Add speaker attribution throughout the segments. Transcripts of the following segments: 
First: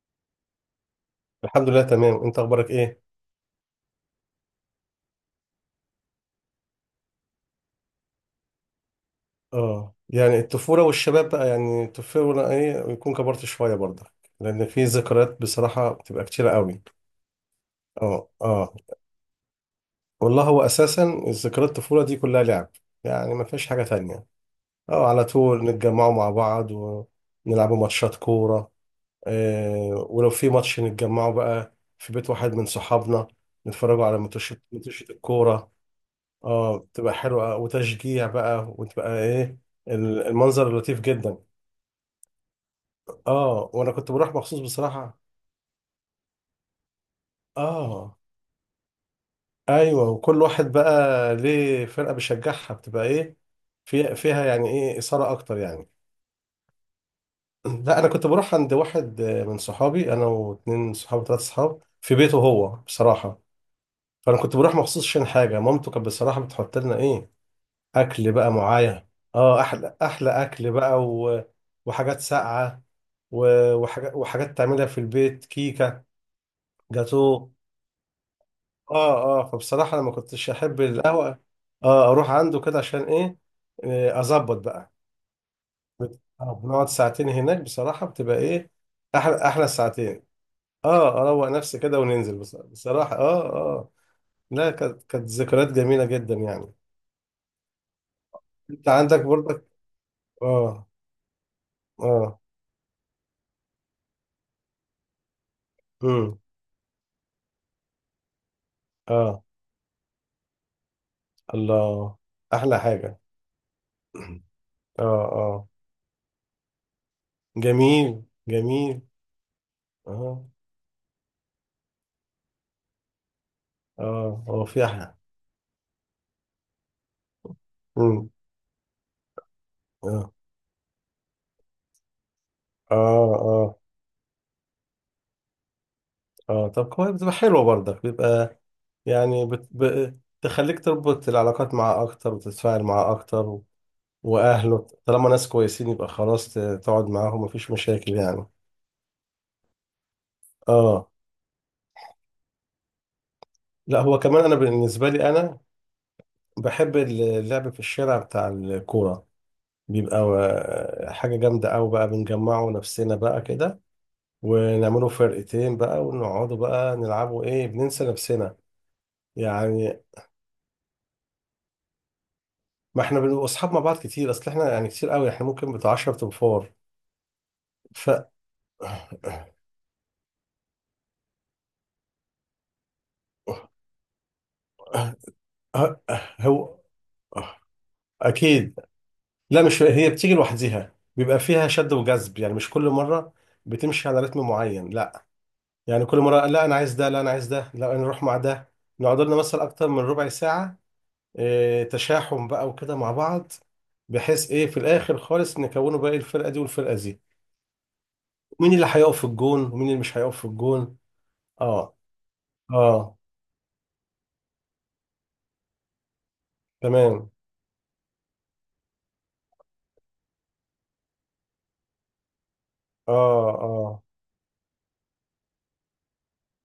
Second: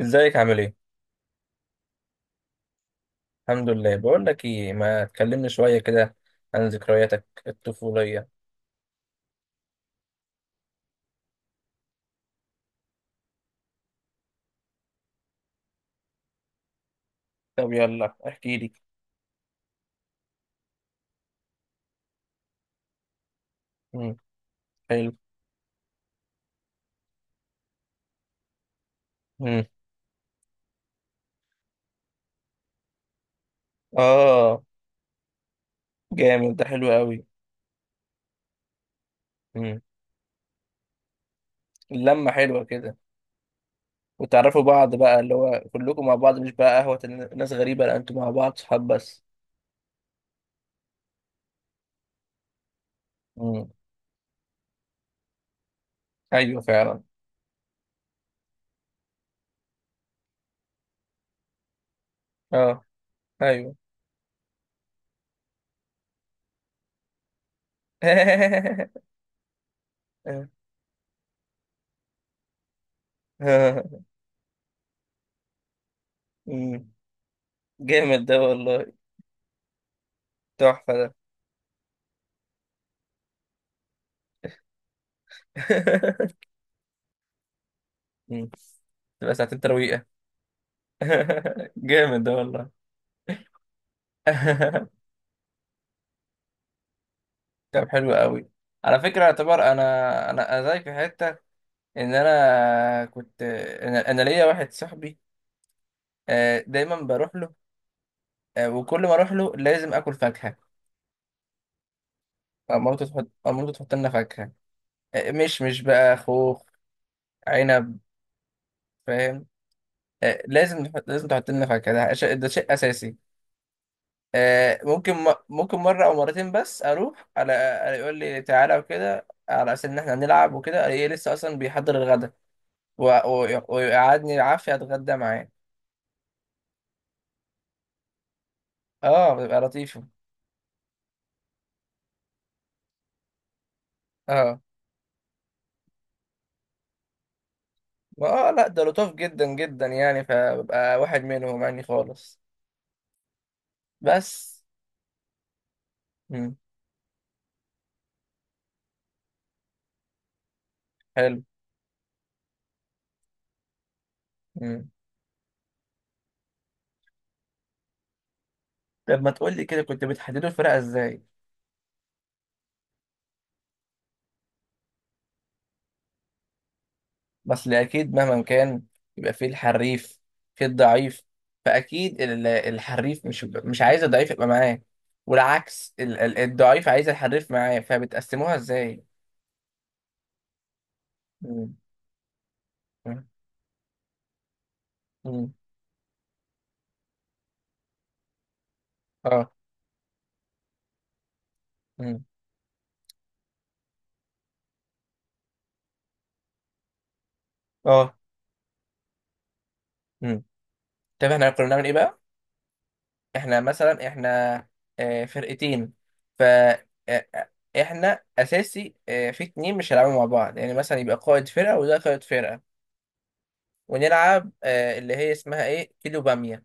Speaker 1: ازيك عامل ايه؟
Speaker 2: الحمد لله، تمام. انت اخبارك ايه؟
Speaker 1: الحمد لله. بقول لك ايه، ما تكلمني شوية كده عن ذكرياتك الطفولية.
Speaker 2: اه يعني الطفوله والشباب بقى، يعني الطفوله ايه ويكون كبرت شويه برضه. لان في ذكريات بصراحه بتبقى كتيره قوي.
Speaker 1: طب يلا
Speaker 2: اه
Speaker 1: احكي لي.
Speaker 2: اه. والله هو اساسا الذكريات الطفوله دي كلها لعب. يعني ما فيش حاجه
Speaker 1: مم.
Speaker 2: تانية. اه،
Speaker 1: حلو.
Speaker 2: على طول نتجمعوا مع بعض ونلعبوا ماتشات كوره.
Speaker 1: مم.
Speaker 2: آه، ولو في ماتش نتجمعوا بقى في بيت واحد من صحابنا، نتفرجوا على ماتش
Speaker 1: اه.
Speaker 2: ماتش الكوره.
Speaker 1: جامد ده،
Speaker 2: اه،
Speaker 1: حلو
Speaker 2: بتبقى
Speaker 1: قوي.
Speaker 2: حلوة وتشجيع بقى وتبقى ايه،
Speaker 1: مم.
Speaker 2: المنظر لطيف جدا.
Speaker 1: اللمة حلوة كده.
Speaker 2: اه وانا كنت بروح مخصوص
Speaker 1: وتعرفوا بعض
Speaker 2: بصراحة.
Speaker 1: بقى، اللي هو كلكم مع بعض، مش بقى قهوة ناس غريبة، لا انتوا
Speaker 2: اه
Speaker 1: مع بعض صحاب بس.
Speaker 2: ايوه، وكل واحد بقى ليه فرقة بيشجعها، بتبقى ايه،
Speaker 1: مم.
Speaker 2: فيها يعني ايه إثارة اكتر يعني.
Speaker 1: ايوه فعلا.
Speaker 2: لا، انا كنت بروح عند واحد من صحابي، انا واتنين صحابي، ثلاثة صحاب في بيته هو
Speaker 1: اه.
Speaker 2: بصراحة.
Speaker 1: ايوه.
Speaker 2: فانا كنت بروح مخصوص عشان حاجة، مامته كانت بصراحة بتحط لنا ايه، اكل بقى معايا. اه، احلى احلى اكل بقى، و... وحاجات ساقعه، و... وحاجات تعملها في البيت، كيكه،
Speaker 1: مم.
Speaker 2: جاتوه.
Speaker 1: جامد ده والله.
Speaker 2: اه اه، فبصراحه انا ما كنتش احب
Speaker 1: تحفة ده.
Speaker 2: القهوه. اه، اروح عنده كده عشان ايه، اظبط بقى. بنقعد ساعتين هناك، بصراحه بتبقى
Speaker 1: مم.
Speaker 2: ايه،
Speaker 1: تبقى
Speaker 2: احلى
Speaker 1: ساعتين
Speaker 2: احلى
Speaker 1: ترويقة.
Speaker 2: ساعتين. اه، اروق نفسي كده
Speaker 1: جامد ده
Speaker 2: وننزل،
Speaker 1: والله.
Speaker 2: بصراحه. اه اه. لا، كانت ذكريات جميله جدا يعني.
Speaker 1: طب حلو قوي.
Speaker 2: انت
Speaker 1: على
Speaker 2: عندك
Speaker 1: فكرة اعتبر
Speaker 2: برضك؟
Speaker 1: انا انا أنا زيك
Speaker 2: اه
Speaker 1: في حتة، ان
Speaker 2: اه.
Speaker 1: انا كنت أنا ليا واحد صاحبي.
Speaker 2: امم.
Speaker 1: دايما بروح له. وكل ما اروح
Speaker 2: اه،
Speaker 1: له لازم اكل فاكهة.
Speaker 2: الله، احلى حاجة.
Speaker 1: مامته تحط لنا فاكهة.
Speaker 2: اه
Speaker 1: مش
Speaker 2: اه.
Speaker 1: مش بقى خوخ، عنب.
Speaker 2: جميل جميل.
Speaker 1: فاهم.
Speaker 2: اه
Speaker 1: لازم تحط لنا فاكهة، ده شيء اساسي.
Speaker 2: اه، هو في
Speaker 1: ممكن
Speaker 2: احلى.
Speaker 1: ممكن مرة أو مرتين بس. أروح على يقول
Speaker 2: امم.
Speaker 1: لي تعالى وكده، على أساس إن إحنا
Speaker 2: اه
Speaker 1: هنلعب وكده، ألاقيه لسه أصلا بيحضر الغدا
Speaker 2: اه اه
Speaker 1: ويقعدني العافية أتغدى معاه.
Speaker 2: اه طب كويس، بتبقى حلوة برضك، بيبقى
Speaker 1: أه
Speaker 2: يعني،
Speaker 1: بيبقى
Speaker 2: بت...
Speaker 1: لطيفة.
Speaker 2: ب... تخليك تربط العلاقات معاه اكتر وتتفاعل معاه اكتر، و...
Speaker 1: أه.
Speaker 2: واهله طالما ناس كويسين يبقى خلاص، تقعد معاهم مفيش مشاكل
Speaker 1: ما
Speaker 2: يعني.
Speaker 1: لأ، ده لطاف جدا جدا، يعني فببقى
Speaker 2: اه،
Speaker 1: واحد منهم يعني خالص.
Speaker 2: لا هو كمان انا
Speaker 1: بس.
Speaker 2: بالنسبة لي انا
Speaker 1: مم.
Speaker 2: بحب اللعب في الشارع بتاع الكورة، بيبقى حاجة
Speaker 1: حلو.
Speaker 2: جامدة أوي بقى، بنجمعه نفسنا بقى كده،
Speaker 1: مم.
Speaker 2: ونعمله فرقتين بقى، ونقعدوا بقى نلعبوا إيه، بننسى نفسنا.
Speaker 1: طب ما تقول لي كده،
Speaker 2: يعني
Speaker 1: كنت بتحددوا الفرقة إزاي؟
Speaker 2: ما إحنا بنبقى أصحاب مع بعض كتير، أصل إحنا يعني كتير أوي، إحنا ممكن بتاع 10 تنفار.
Speaker 1: بس
Speaker 2: ف
Speaker 1: اكيد مهما كان يبقى فيه الحريف، في الضعيف. فاكيد الحريف مش عايز الضعيف يبقى معاه، والعكس
Speaker 2: هو
Speaker 1: الضعيف عايز الحريف معاه، فبتقسموها
Speaker 2: أكيد،
Speaker 1: ازاي؟
Speaker 2: لا مش هي بتيجي لوحديها، بيبقى فيها
Speaker 1: مم.
Speaker 2: شد وجذب، يعني مش كل
Speaker 1: مم.
Speaker 2: مرة بتمشي على رتم معين، لا.
Speaker 1: مم.
Speaker 2: يعني كل مرة لا أنا عايز ده، لا أنا عايز ده، لا أنا أروح مع ده. نقعد لنا
Speaker 1: اه.
Speaker 2: مثلا أكتر من ربع ساعة،
Speaker 1: مم.
Speaker 2: تشاحم بقى وكده مع بعض، بحيث ايه في الاخر خالص نكونوا بقى الفرقه دي والفرقه دي،
Speaker 1: اه.
Speaker 2: مين اللي هيقف في الجون ومين اللي مش هيقف
Speaker 1: مم.
Speaker 2: في الجون.
Speaker 1: طب احنا كنا بنعمل ايه
Speaker 2: اه
Speaker 1: بقى؟
Speaker 2: اه،
Speaker 1: احنا مثلا فرقتين. ف آه،
Speaker 2: تمام.
Speaker 1: آه، احنا اساسي في اتنين مش هيلعبوا مع بعض، يعني مثلا يبقى قائد فرقة وده قائد فرقة.
Speaker 2: اه اه
Speaker 1: ونلعب اللي هي اسمها ايه، كيلو بامية.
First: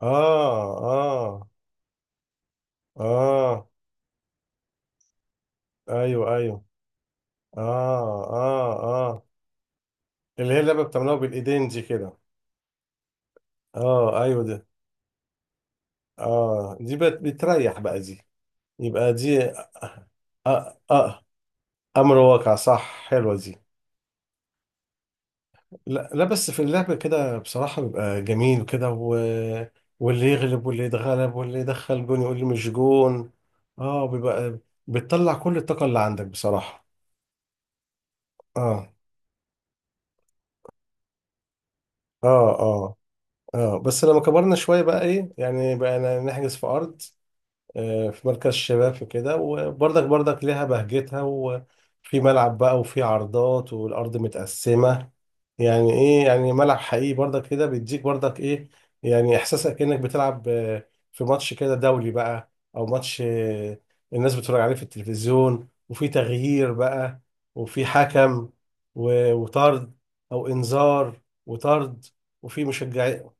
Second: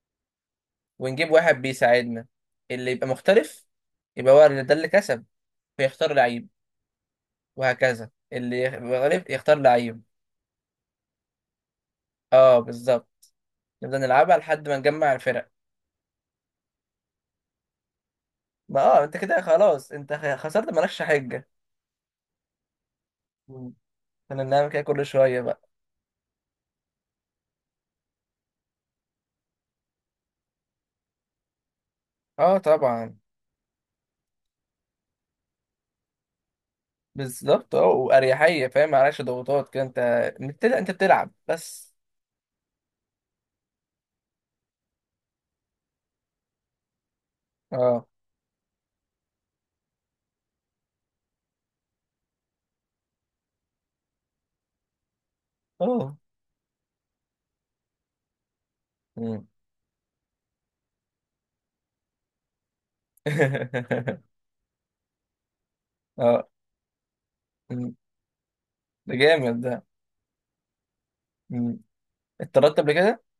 Speaker 2: اه
Speaker 1: ونجيب
Speaker 2: اه
Speaker 1: واحد بيساعدنا اللي يبقى مختلف،
Speaker 2: اه،
Speaker 1: يبقى هو اللي ده اللي كسب، فيختار
Speaker 2: ايوه
Speaker 1: لعيب.
Speaker 2: ايوه.
Speaker 1: وهكذا
Speaker 2: اه اه
Speaker 1: يبقى
Speaker 2: اه.
Speaker 1: غالب يختار لعيب.
Speaker 2: اللي هي اللعبه بتعملوها بالايدين دي كده.
Speaker 1: اه بالظبط. نبدأ
Speaker 2: اه
Speaker 1: نلعبها
Speaker 2: ايوه ده.
Speaker 1: لحد ما نجمع الفرق.
Speaker 2: اه، دي بتريح بقى دي،
Speaker 1: ما اه،
Speaker 2: يبقى
Speaker 1: انت كده
Speaker 2: دي.
Speaker 1: خلاص، انت خسرت،
Speaker 2: آه
Speaker 1: مالكش
Speaker 2: آه،
Speaker 1: حجة.
Speaker 2: امر واقع، صح، حلوه دي.
Speaker 1: مم. كنا بنعمل كده كل شوية بقى.
Speaker 2: لا لا، بس في اللعب كده بصراحة بيبقى جميل وكده، و... واللي يغلب واللي يتغلب واللي يدخل جون يقول لي
Speaker 1: اه
Speaker 2: مش
Speaker 1: طبعا.
Speaker 2: جون. اه، بيبقى بتطلع كل الطاقة اللي عندك بصراحة.
Speaker 1: بالظبط. اه وأريحية،
Speaker 2: اه
Speaker 1: فاهم؟ معلكش ضغوطات كده انت. انت بتلعب بس.
Speaker 2: اه اه اه. بس لما كبرنا شوية بقى، ايه يعني، بقى نحجز في أرض،
Speaker 1: اه
Speaker 2: في مركز الشباب في كده، وبرضك لها بهجتها، وفي ملعب بقى وفي عرضات والأرض متقسمة. يعني
Speaker 1: اه.
Speaker 2: إيه، يعني ملعب حقيقي برضك كده بيديك برضك إيه، يعني
Speaker 1: مم.
Speaker 2: إحساسك كأنك بتلعب في ماتش كده دولي بقى، أو ماتش الناس بتتفرج عليه في التلفزيون، وفي
Speaker 1: اه.
Speaker 2: تغيير بقى، وفي
Speaker 1: مم.
Speaker 2: حكم،
Speaker 1: ده جامد ده.
Speaker 2: وطرد، أو إنذار
Speaker 1: مم.
Speaker 2: وطرد، وفي
Speaker 1: اتطردت قبل كده؟
Speaker 2: مشجعين.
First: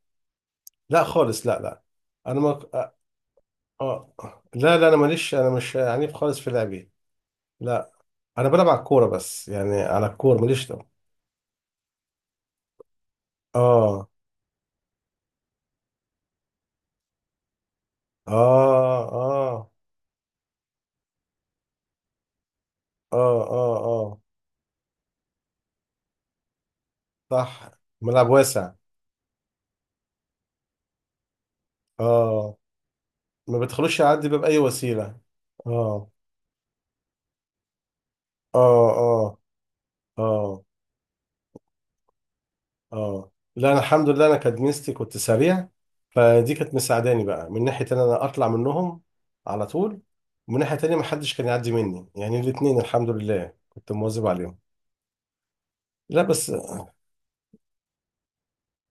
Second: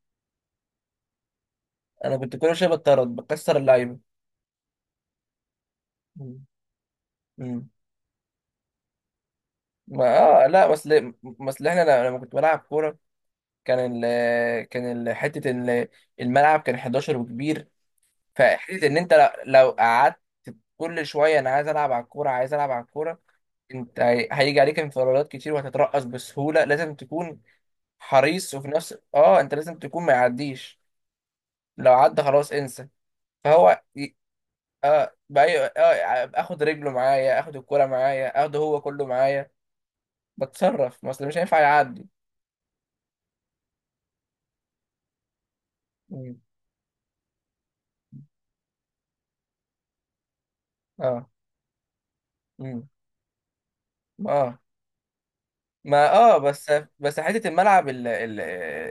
Speaker 2: لا خالص، لا لا.
Speaker 1: انا كنت
Speaker 2: انا
Speaker 1: كل
Speaker 2: ما.
Speaker 1: شويه بتطرد بكسر اللعيبه.
Speaker 2: اه، لا لا انا ماليش، انا مش عنيف خالص
Speaker 1: مم.
Speaker 2: في لعبي.
Speaker 1: امم.
Speaker 2: لا انا بلعب على الكوره بس، يعني على
Speaker 1: ما
Speaker 2: الكوره
Speaker 1: آه، لا،
Speaker 2: ماليش اه.
Speaker 1: بس ل- بس ل- احنا ل- لما كنت بلعب كوره، كان
Speaker 2: اه
Speaker 1: ال كان ال حته ال- الملعب كان 11 وكبير. فحته ان
Speaker 2: اه
Speaker 1: انت لو قعدت كل شويه، انا عايز العب على الكوره، عايز العب على
Speaker 2: اه
Speaker 1: الكوره،
Speaker 2: اه
Speaker 1: انت
Speaker 2: اه
Speaker 1: هيجي عليك انفرادات كتير وهتترقص بسهوله. لازم تكون
Speaker 2: صح، ملعب
Speaker 1: حريص، وفي
Speaker 2: واسع.
Speaker 1: نفس انت لازم تكون ما يعديش. لو عدى خلاص
Speaker 2: اه،
Speaker 1: انسى.
Speaker 2: ما
Speaker 1: فهو
Speaker 2: بتخلوش
Speaker 1: ي-
Speaker 2: يعدي باب، اي
Speaker 1: اه
Speaker 2: وسيله.
Speaker 1: بأي... اه
Speaker 2: اه
Speaker 1: آه، اخد رجله معايا، اخد الكوره معايا،
Speaker 2: اه
Speaker 1: اخده هو كله
Speaker 2: اه
Speaker 1: معايا،
Speaker 2: اه
Speaker 1: بتصرف، ما اصل مش هينفع يعدي.
Speaker 2: اه. لا انا الحمد لله، انا كدميستي كنت سريع،
Speaker 1: مم.
Speaker 2: فدي كانت مساعداني بقى من ناحيه ان انا اطلع منهم على طول، ومن ناحيه تانية
Speaker 1: اه.
Speaker 2: محدش كان يعدي مني، يعني الاتنين
Speaker 1: مم.
Speaker 2: الحمد لله كنت مواظب عليهم.
Speaker 1: اه. ما
Speaker 2: لا بس،
Speaker 1: بس، بس حته الملعب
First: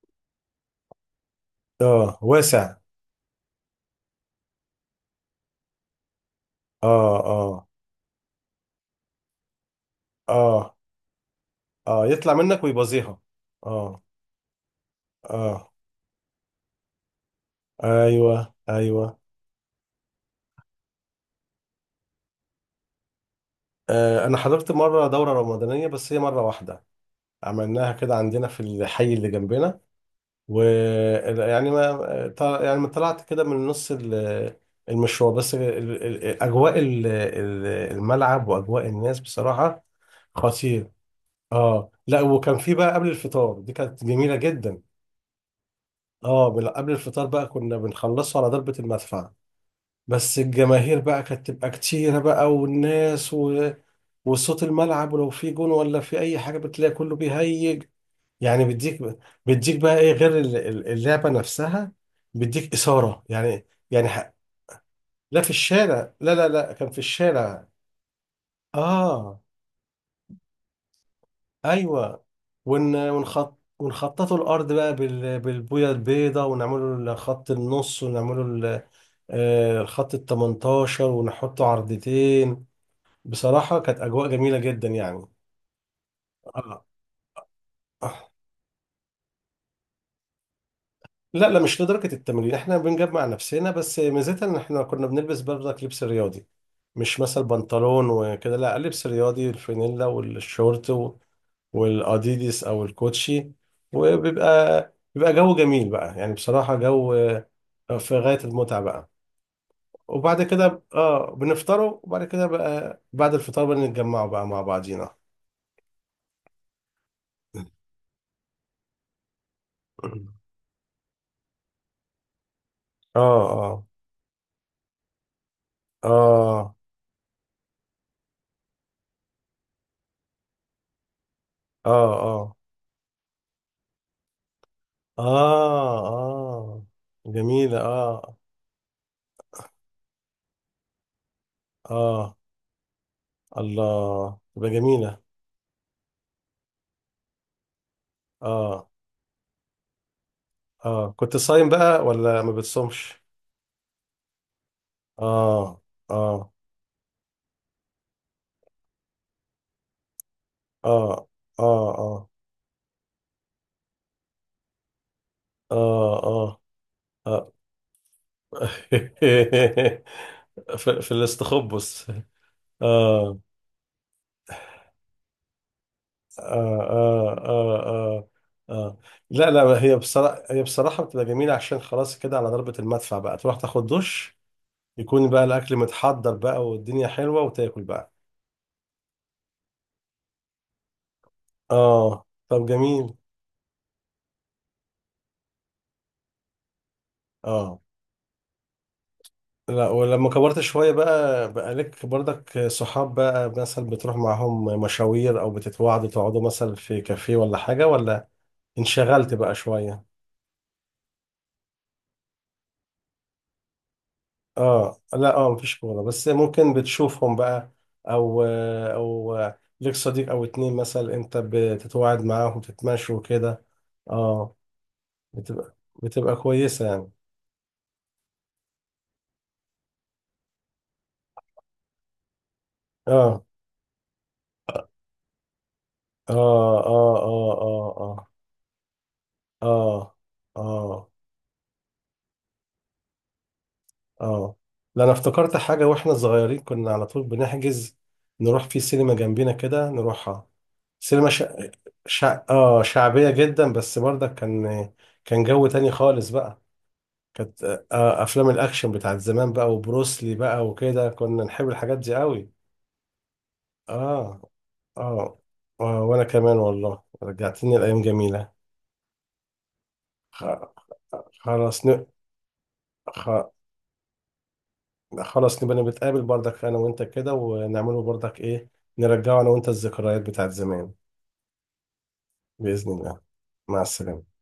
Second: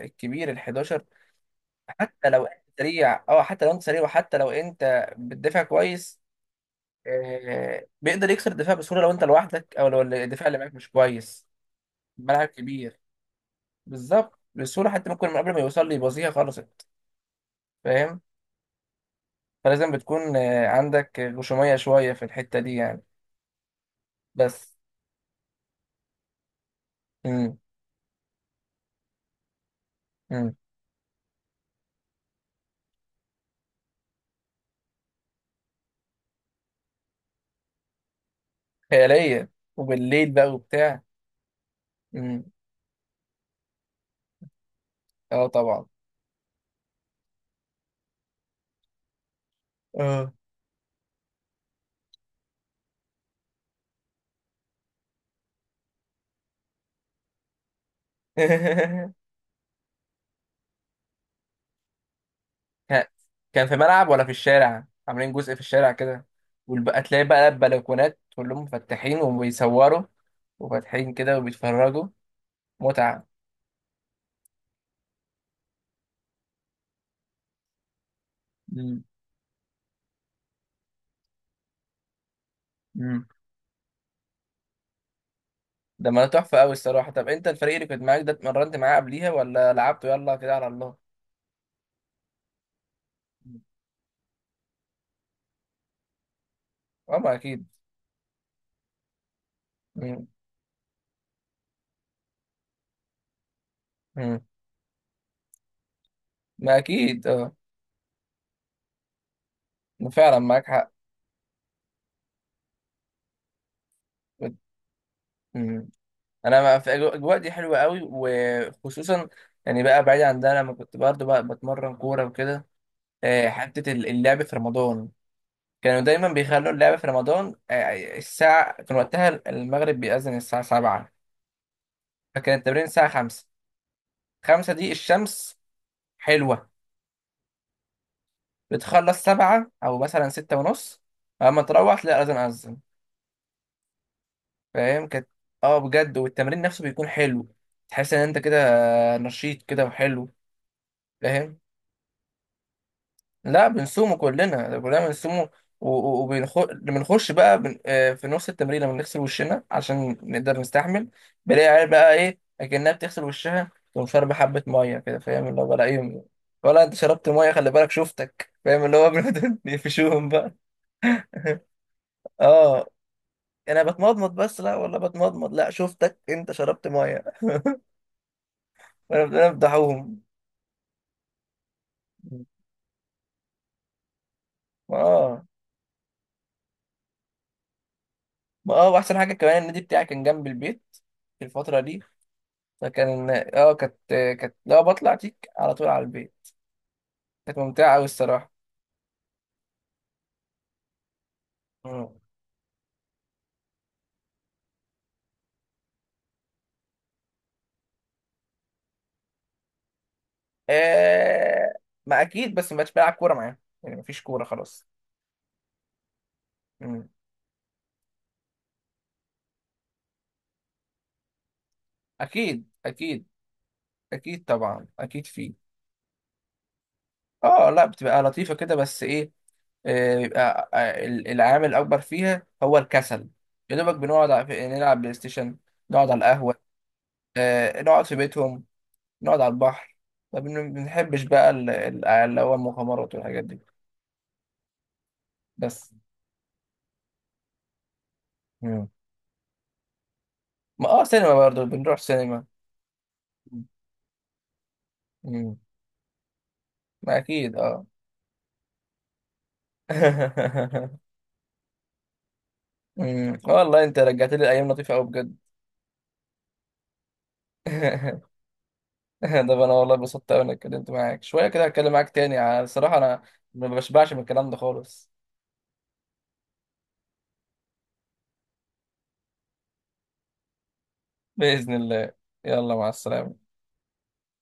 Speaker 1: الكبير ال 11،
Speaker 2: اه
Speaker 1: حتى لو انت
Speaker 2: واسع.
Speaker 1: سريع، حتى لو انت سريع وحتى لو انت بتدافع كويس،
Speaker 2: اه اه
Speaker 1: آه بيقدر يكسر الدفاع بسهوله لو انت لوحدك او لو الدفاع اللي معاك
Speaker 2: اه
Speaker 1: مش كويس.
Speaker 2: اه يطلع
Speaker 1: ملعب
Speaker 2: منك
Speaker 1: كبير.
Speaker 2: ويبازيها. اه
Speaker 1: بالظبط، بسهوله. حتى ممكن من قبل ما
Speaker 2: اه،
Speaker 1: يوصل لي يبوظيها خلصت. فاهم.
Speaker 2: ايوه ايوه.
Speaker 1: فلازم بتكون عندك غشوميه شويه في الحته دي يعني.
Speaker 2: آه، انا حضرت
Speaker 1: بس.
Speaker 2: مره دوره رمضانيه بس، هي مره واحده، عملناها كده عندنا في الحي اللي جنبنا.
Speaker 1: امم.
Speaker 2: و يعني ما طلعت كده من نص المشوار، بس اجواء الملعب واجواء الناس
Speaker 1: خيالية،
Speaker 2: بصراحه
Speaker 1: وبالليل بقى
Speaker 2: خطير.
Speaker 1: وبتاع.
Speaker 2: اه لا،
Speaker 1: مم.
Speaker 2: وكان في بقى قبل الفطار، دي كانت جميله جدا.
Speaker 1: اه طبعا.
Speaker 2: اه، قبل الفطار بقى كنا بنخلصه على ضربة المدفع،
Speaker 1: اه.
Speaker 2: بس الجماهير بقى كانت تبقى كتيرة بقى، والناس، و... وصوت الملعب، ولو في جون ولا في أي حاجة بتلاقي كله بيهيج، يعني بيديك بقى إيه غير اللعبة نفسها، بيديك
Speaker 1: ها،
Speaker 2: إثارة يعني.
Speaker 1: كان في
Speaker 2: يعني
Speaker 1: ملعب ولا في
Speaker 2: ح...
Speaker 1: الشارع عاملين
Speaker 2: لا، في
Speaker 1: جزء في الشارع
Speaker 2: الشارع،
Speaker 1: كده؟
Speaker 2: لا لا لا، كان في
Speaker 1: والبقى تلاقي بقى
Speaker 2: الشارع.
Speaker 1: البلكونات كلهم مفتحين
Speaker 2: آه
Speaker 1: وبيصوروا، وفاتحين كده وبيتفرجوا.
Speaker 2: ايوه، ون
Speaker 1: متعة.
Speaker 2: ونخط ونخططوا الارض بقى بالبويه البيضاء، ونعمله خط النص، ونعمله ال...
Speaker 1: مم.
Speaker 2: الخط ال 18 ونحطه عرضتين.
Speaker 1: مم.
Speaker 2: بصراحه كانت اجواء جميله جدا يعني.
Speaker 1: ده ما تحفة أوي
Speaker 2: آه.
Speaker 1: الصراحة. طب أنت الفريق اللي كنت معاك
Speaker 2: آه.
Speaker 1: ده اتمرنت معاه قبليها ولا لعبته يلا كده على الله؟
Speaker 2: لا لا، مش لدرجه التمرين، احنا بنجمع
Speaker 1: مم.
Speaker 2: نفسنا بس، ميزتها ان احنا كنا بنلبس برضك لبس رياضي،
Speaker 1: اه
Speaker 2: مش
Speaker 1: ما
Speaker 2: مثلا
Speaker 1: أكيد.
Speaker 2: بنطلون وكده، لا، لبس رياضي الفانيلا
Speaker 1: مم.
Speaker 2: والشورت والاديدس او الكوتشي،
Speaker 1: مم.
Speaker 2: وبيبقى جو جميل بقى، يعني بصراحة
Speaker 1: ما
Speaker 2: جو
Speaker 1: أكيد اه.
Speaker 2: في غاية المتعة بقى.
Speaker 1: فعلا
Speaker 2: وبعد
Speaker 1: معاك
Speaker 2: كده
Speaker 1: حق.
Speaker 2: اه بنفطروا، وبعد كده بقى بعد الفطار بنتجمعوا بقى مع بعضينا.
Speaker 1: مم. انا في الاجواء دي حلوه قوي، وخصوصا يعني بقى، بعيد عن ده، لما كنت برضه بقى بتمرن كوره وكده.
Speaker 2: اه اه
Speaker 1: حته اللعب في رمضان، كانوا دايما بيخلوا
Speaker 2: اه
Speaker 1: اللعب في رمضان الساعه كان وقتها المغرب بيأذن الساعه 7.
Speaker 2: اه اه
Speaker 1: فكان التمرين الساعه 5، 5 دي الشمس
Speaker 2: اه
Speaker 1: حلوه.
Speaker 2: اه. جميلة. اه
Speaker 1: بتخلص 7 او مثلا 6 ونص، اما تروح تلاقي اذان
Speaker 2: اه
Speaker 1: اذن
Speaker 2: الله، تبقى
Speaker 1: فاهم
Speaker 2: جميلة.
Speaker 1: كانت، اه بجد، والتمرين نفسه بيكون حلو، تحس ان انت كده
Speaker 2: اه
Speaker 1: نشيط كده وحلو.
Speaker 2: اه، كنت
Speaker 1: فاهم.
Speaker 2: صايم بقى ولا ما بتصومش؟
Speaker 1: لا بنصومه كلنا، ده كلنا بنصومه.
Speaker 2: اه اه
Speaker 1: وبنخش بقى بن... آه، في نص التمرين، لما بنغسل وشنا عشان نقدر نستحمل.
Speaker 2: اه
Speaker 1: بلاقي
Speaker 2: اه
Speaker 1: عيال بقى،
Speaker 2: اه
Speaker 1: ايه اكنها بتغسل وشها تقوم شاربة حبة مية كده. فاهم؟ اللي هو
Speaker 2: اه
Speaker 1: بقى ايه،
Speaker 2: اه.
Speaker 1: ولا انت شربت مية،
Speaker 2: آه.
Speaker 1: خلي بالك شفتك. فاهم اللي هو بنقعد نقفشوهم
Speaker 2: في,
Speaker 1: بقى.
Speaker 2: في الاستخبص. آه.
Speaker 1: اه.
Speaker 2: آه.
Speaker 1: انا بتمضمض بس، لا والله بتمضمض، لا شفتك انت
Speaker 2: آه.
Speaker 1: شربت مية.
Speaker 2: آه. آه. آه.
Speaker 1: وانا
Speaker 2: لا
Speaker 1: بنقعد
Speaker 2: لا، هي
Speaker 1: نفضحوهم.
Speaker 2: بصراحة بتبقى جميلة، عشان خلاص كده على ضربة المدفع بقى تروح تاخد دش، يكون
Speaker 1: اه.
Speaker 2: بقى الأكل متحضر بقى والدنيا حلوة وتاكل بقى.
Speaker 1: ما واحسن حاجة كمان، النادي بتاعي كان جنب البيت في الفترة دي.
Speaker 2: اه طب جميل.
Speaker 1: فكان اه كانت كانت لا، بطلع تيك على طول على البيت. كانت
Speaker 2: اه
Speaker 1: ممتعة أوي الصراحة.
Speaker 2: لا، ولما كبرت شوية بقى لك
Speaker 1: مم.
Speaker 2: برضك صحاب بقى، مثلا بتروح معاهم مشاوير، أو بتتواعدوا تقعدوا مثلا في كافيه ولا حاجة، ولا انشغلت بقى شوية.
Speaker 1: آه. ما أكيد، بس ما بقتش بلعب كورة معاهم، يعني مفيش كورة خلاص.
Speaker 2: اه لا، اه مفيش كورة، بس ممكن
Speaker 1: مم.
Speaker 2: بتشوفهم بقى، او ليك صديق او اتنين مثلا، انت بتتواعد معاهم
Speaker 1: أكيد
Speaker 2: تتمشوا
Speaker 1: أكيد.
Speaker 2: كده.
Speaker 1: أكيد
Speaker 2: اه،
Speaker 1: طبعا أكيد فيه.
Speaker 2: بتبقى كويسة يعني.
Speaker 1: اه لا، بتبقى لطيفة كده، بس إيه، بيبقى العامل الأكبر فيها هو الكسل.
Speaker 2: اه
Speaker 1: يا دوبك بنقعد على نلعب بلاي ستيشن، نقعد على
Speaker 2: اه
Speaker 1: القهوة،
Speaker 2: اه اه
Speaker 1: نقعد في
Speaker 2: اه
Speaker 1: بيتهم، نقعد على
Speaker 2: اه
Speaker 1: البحر. ما
Speaker 2: اه اه
Speaker 1: بنحبش بقى اللي هو المغامرات والحاجات دي.
Speaker 2: اه. لا، انا افتكرت حاجة،
Speaker 1: بس.
Speaker 2: واحنا صغيرين كنا على طول بنحجز، نروح في
Speaker 1: مم.
Speaker 2: سينما جنبينا كده نروحها،
Speaker 1: ما
Speaker 2: سينما
Speaker 1: سينما
Speaker 2: شع...
Speaker 1: برضه بنروح
Speaker 2: شع...
Speaker 1: سينما.
Speaker 2: اه شعبية جدا بس، برضك كان كان
Speaker 1: امم.
Speaker 2: جو تاني خالص بقى،
Speaker 1: ما اكيد
Speaker 2: كانت
Speaker 1: اه.
Speaker 2: آه افلام الاكشن بتاعت زمان بقى، وبروسلي بقى وكده، كنا نحب الحاجات دي قوي.
Speaker 1: والله انت رجعت
Speaker 2: اه
Speaker 1: لي ايام لطيفه قوي بجد.
Speaker 2: اه، وانا كمان والله رجعتني لايام جميله.
Speaker 1: ده انا والله اتبسطت قوي اني
Speaker 2: خ-
Speaker 1: اتكلمت معاك شويه كده.
Speaker 2: خلاص
Speaker 1: هتكلم
Speaker 2: ن...
Speaker 1: معاك تاني على الصراحه انا،
Speaker 2: خ...
Speaker 1: ما بشبعش من الكلام ده خالص.
Speaker 2: خلاص نبقى نتقابل برضك انا وانت كده، ونعمله برضك ايه، نرجعه انا وانت الذكريات بتاعت زمان.
Speaker 1: باذن الله. يلا مع
Speaker 2: باذن الله.
Speaker 1: السلامه.
Speaker 2: مع السلامه.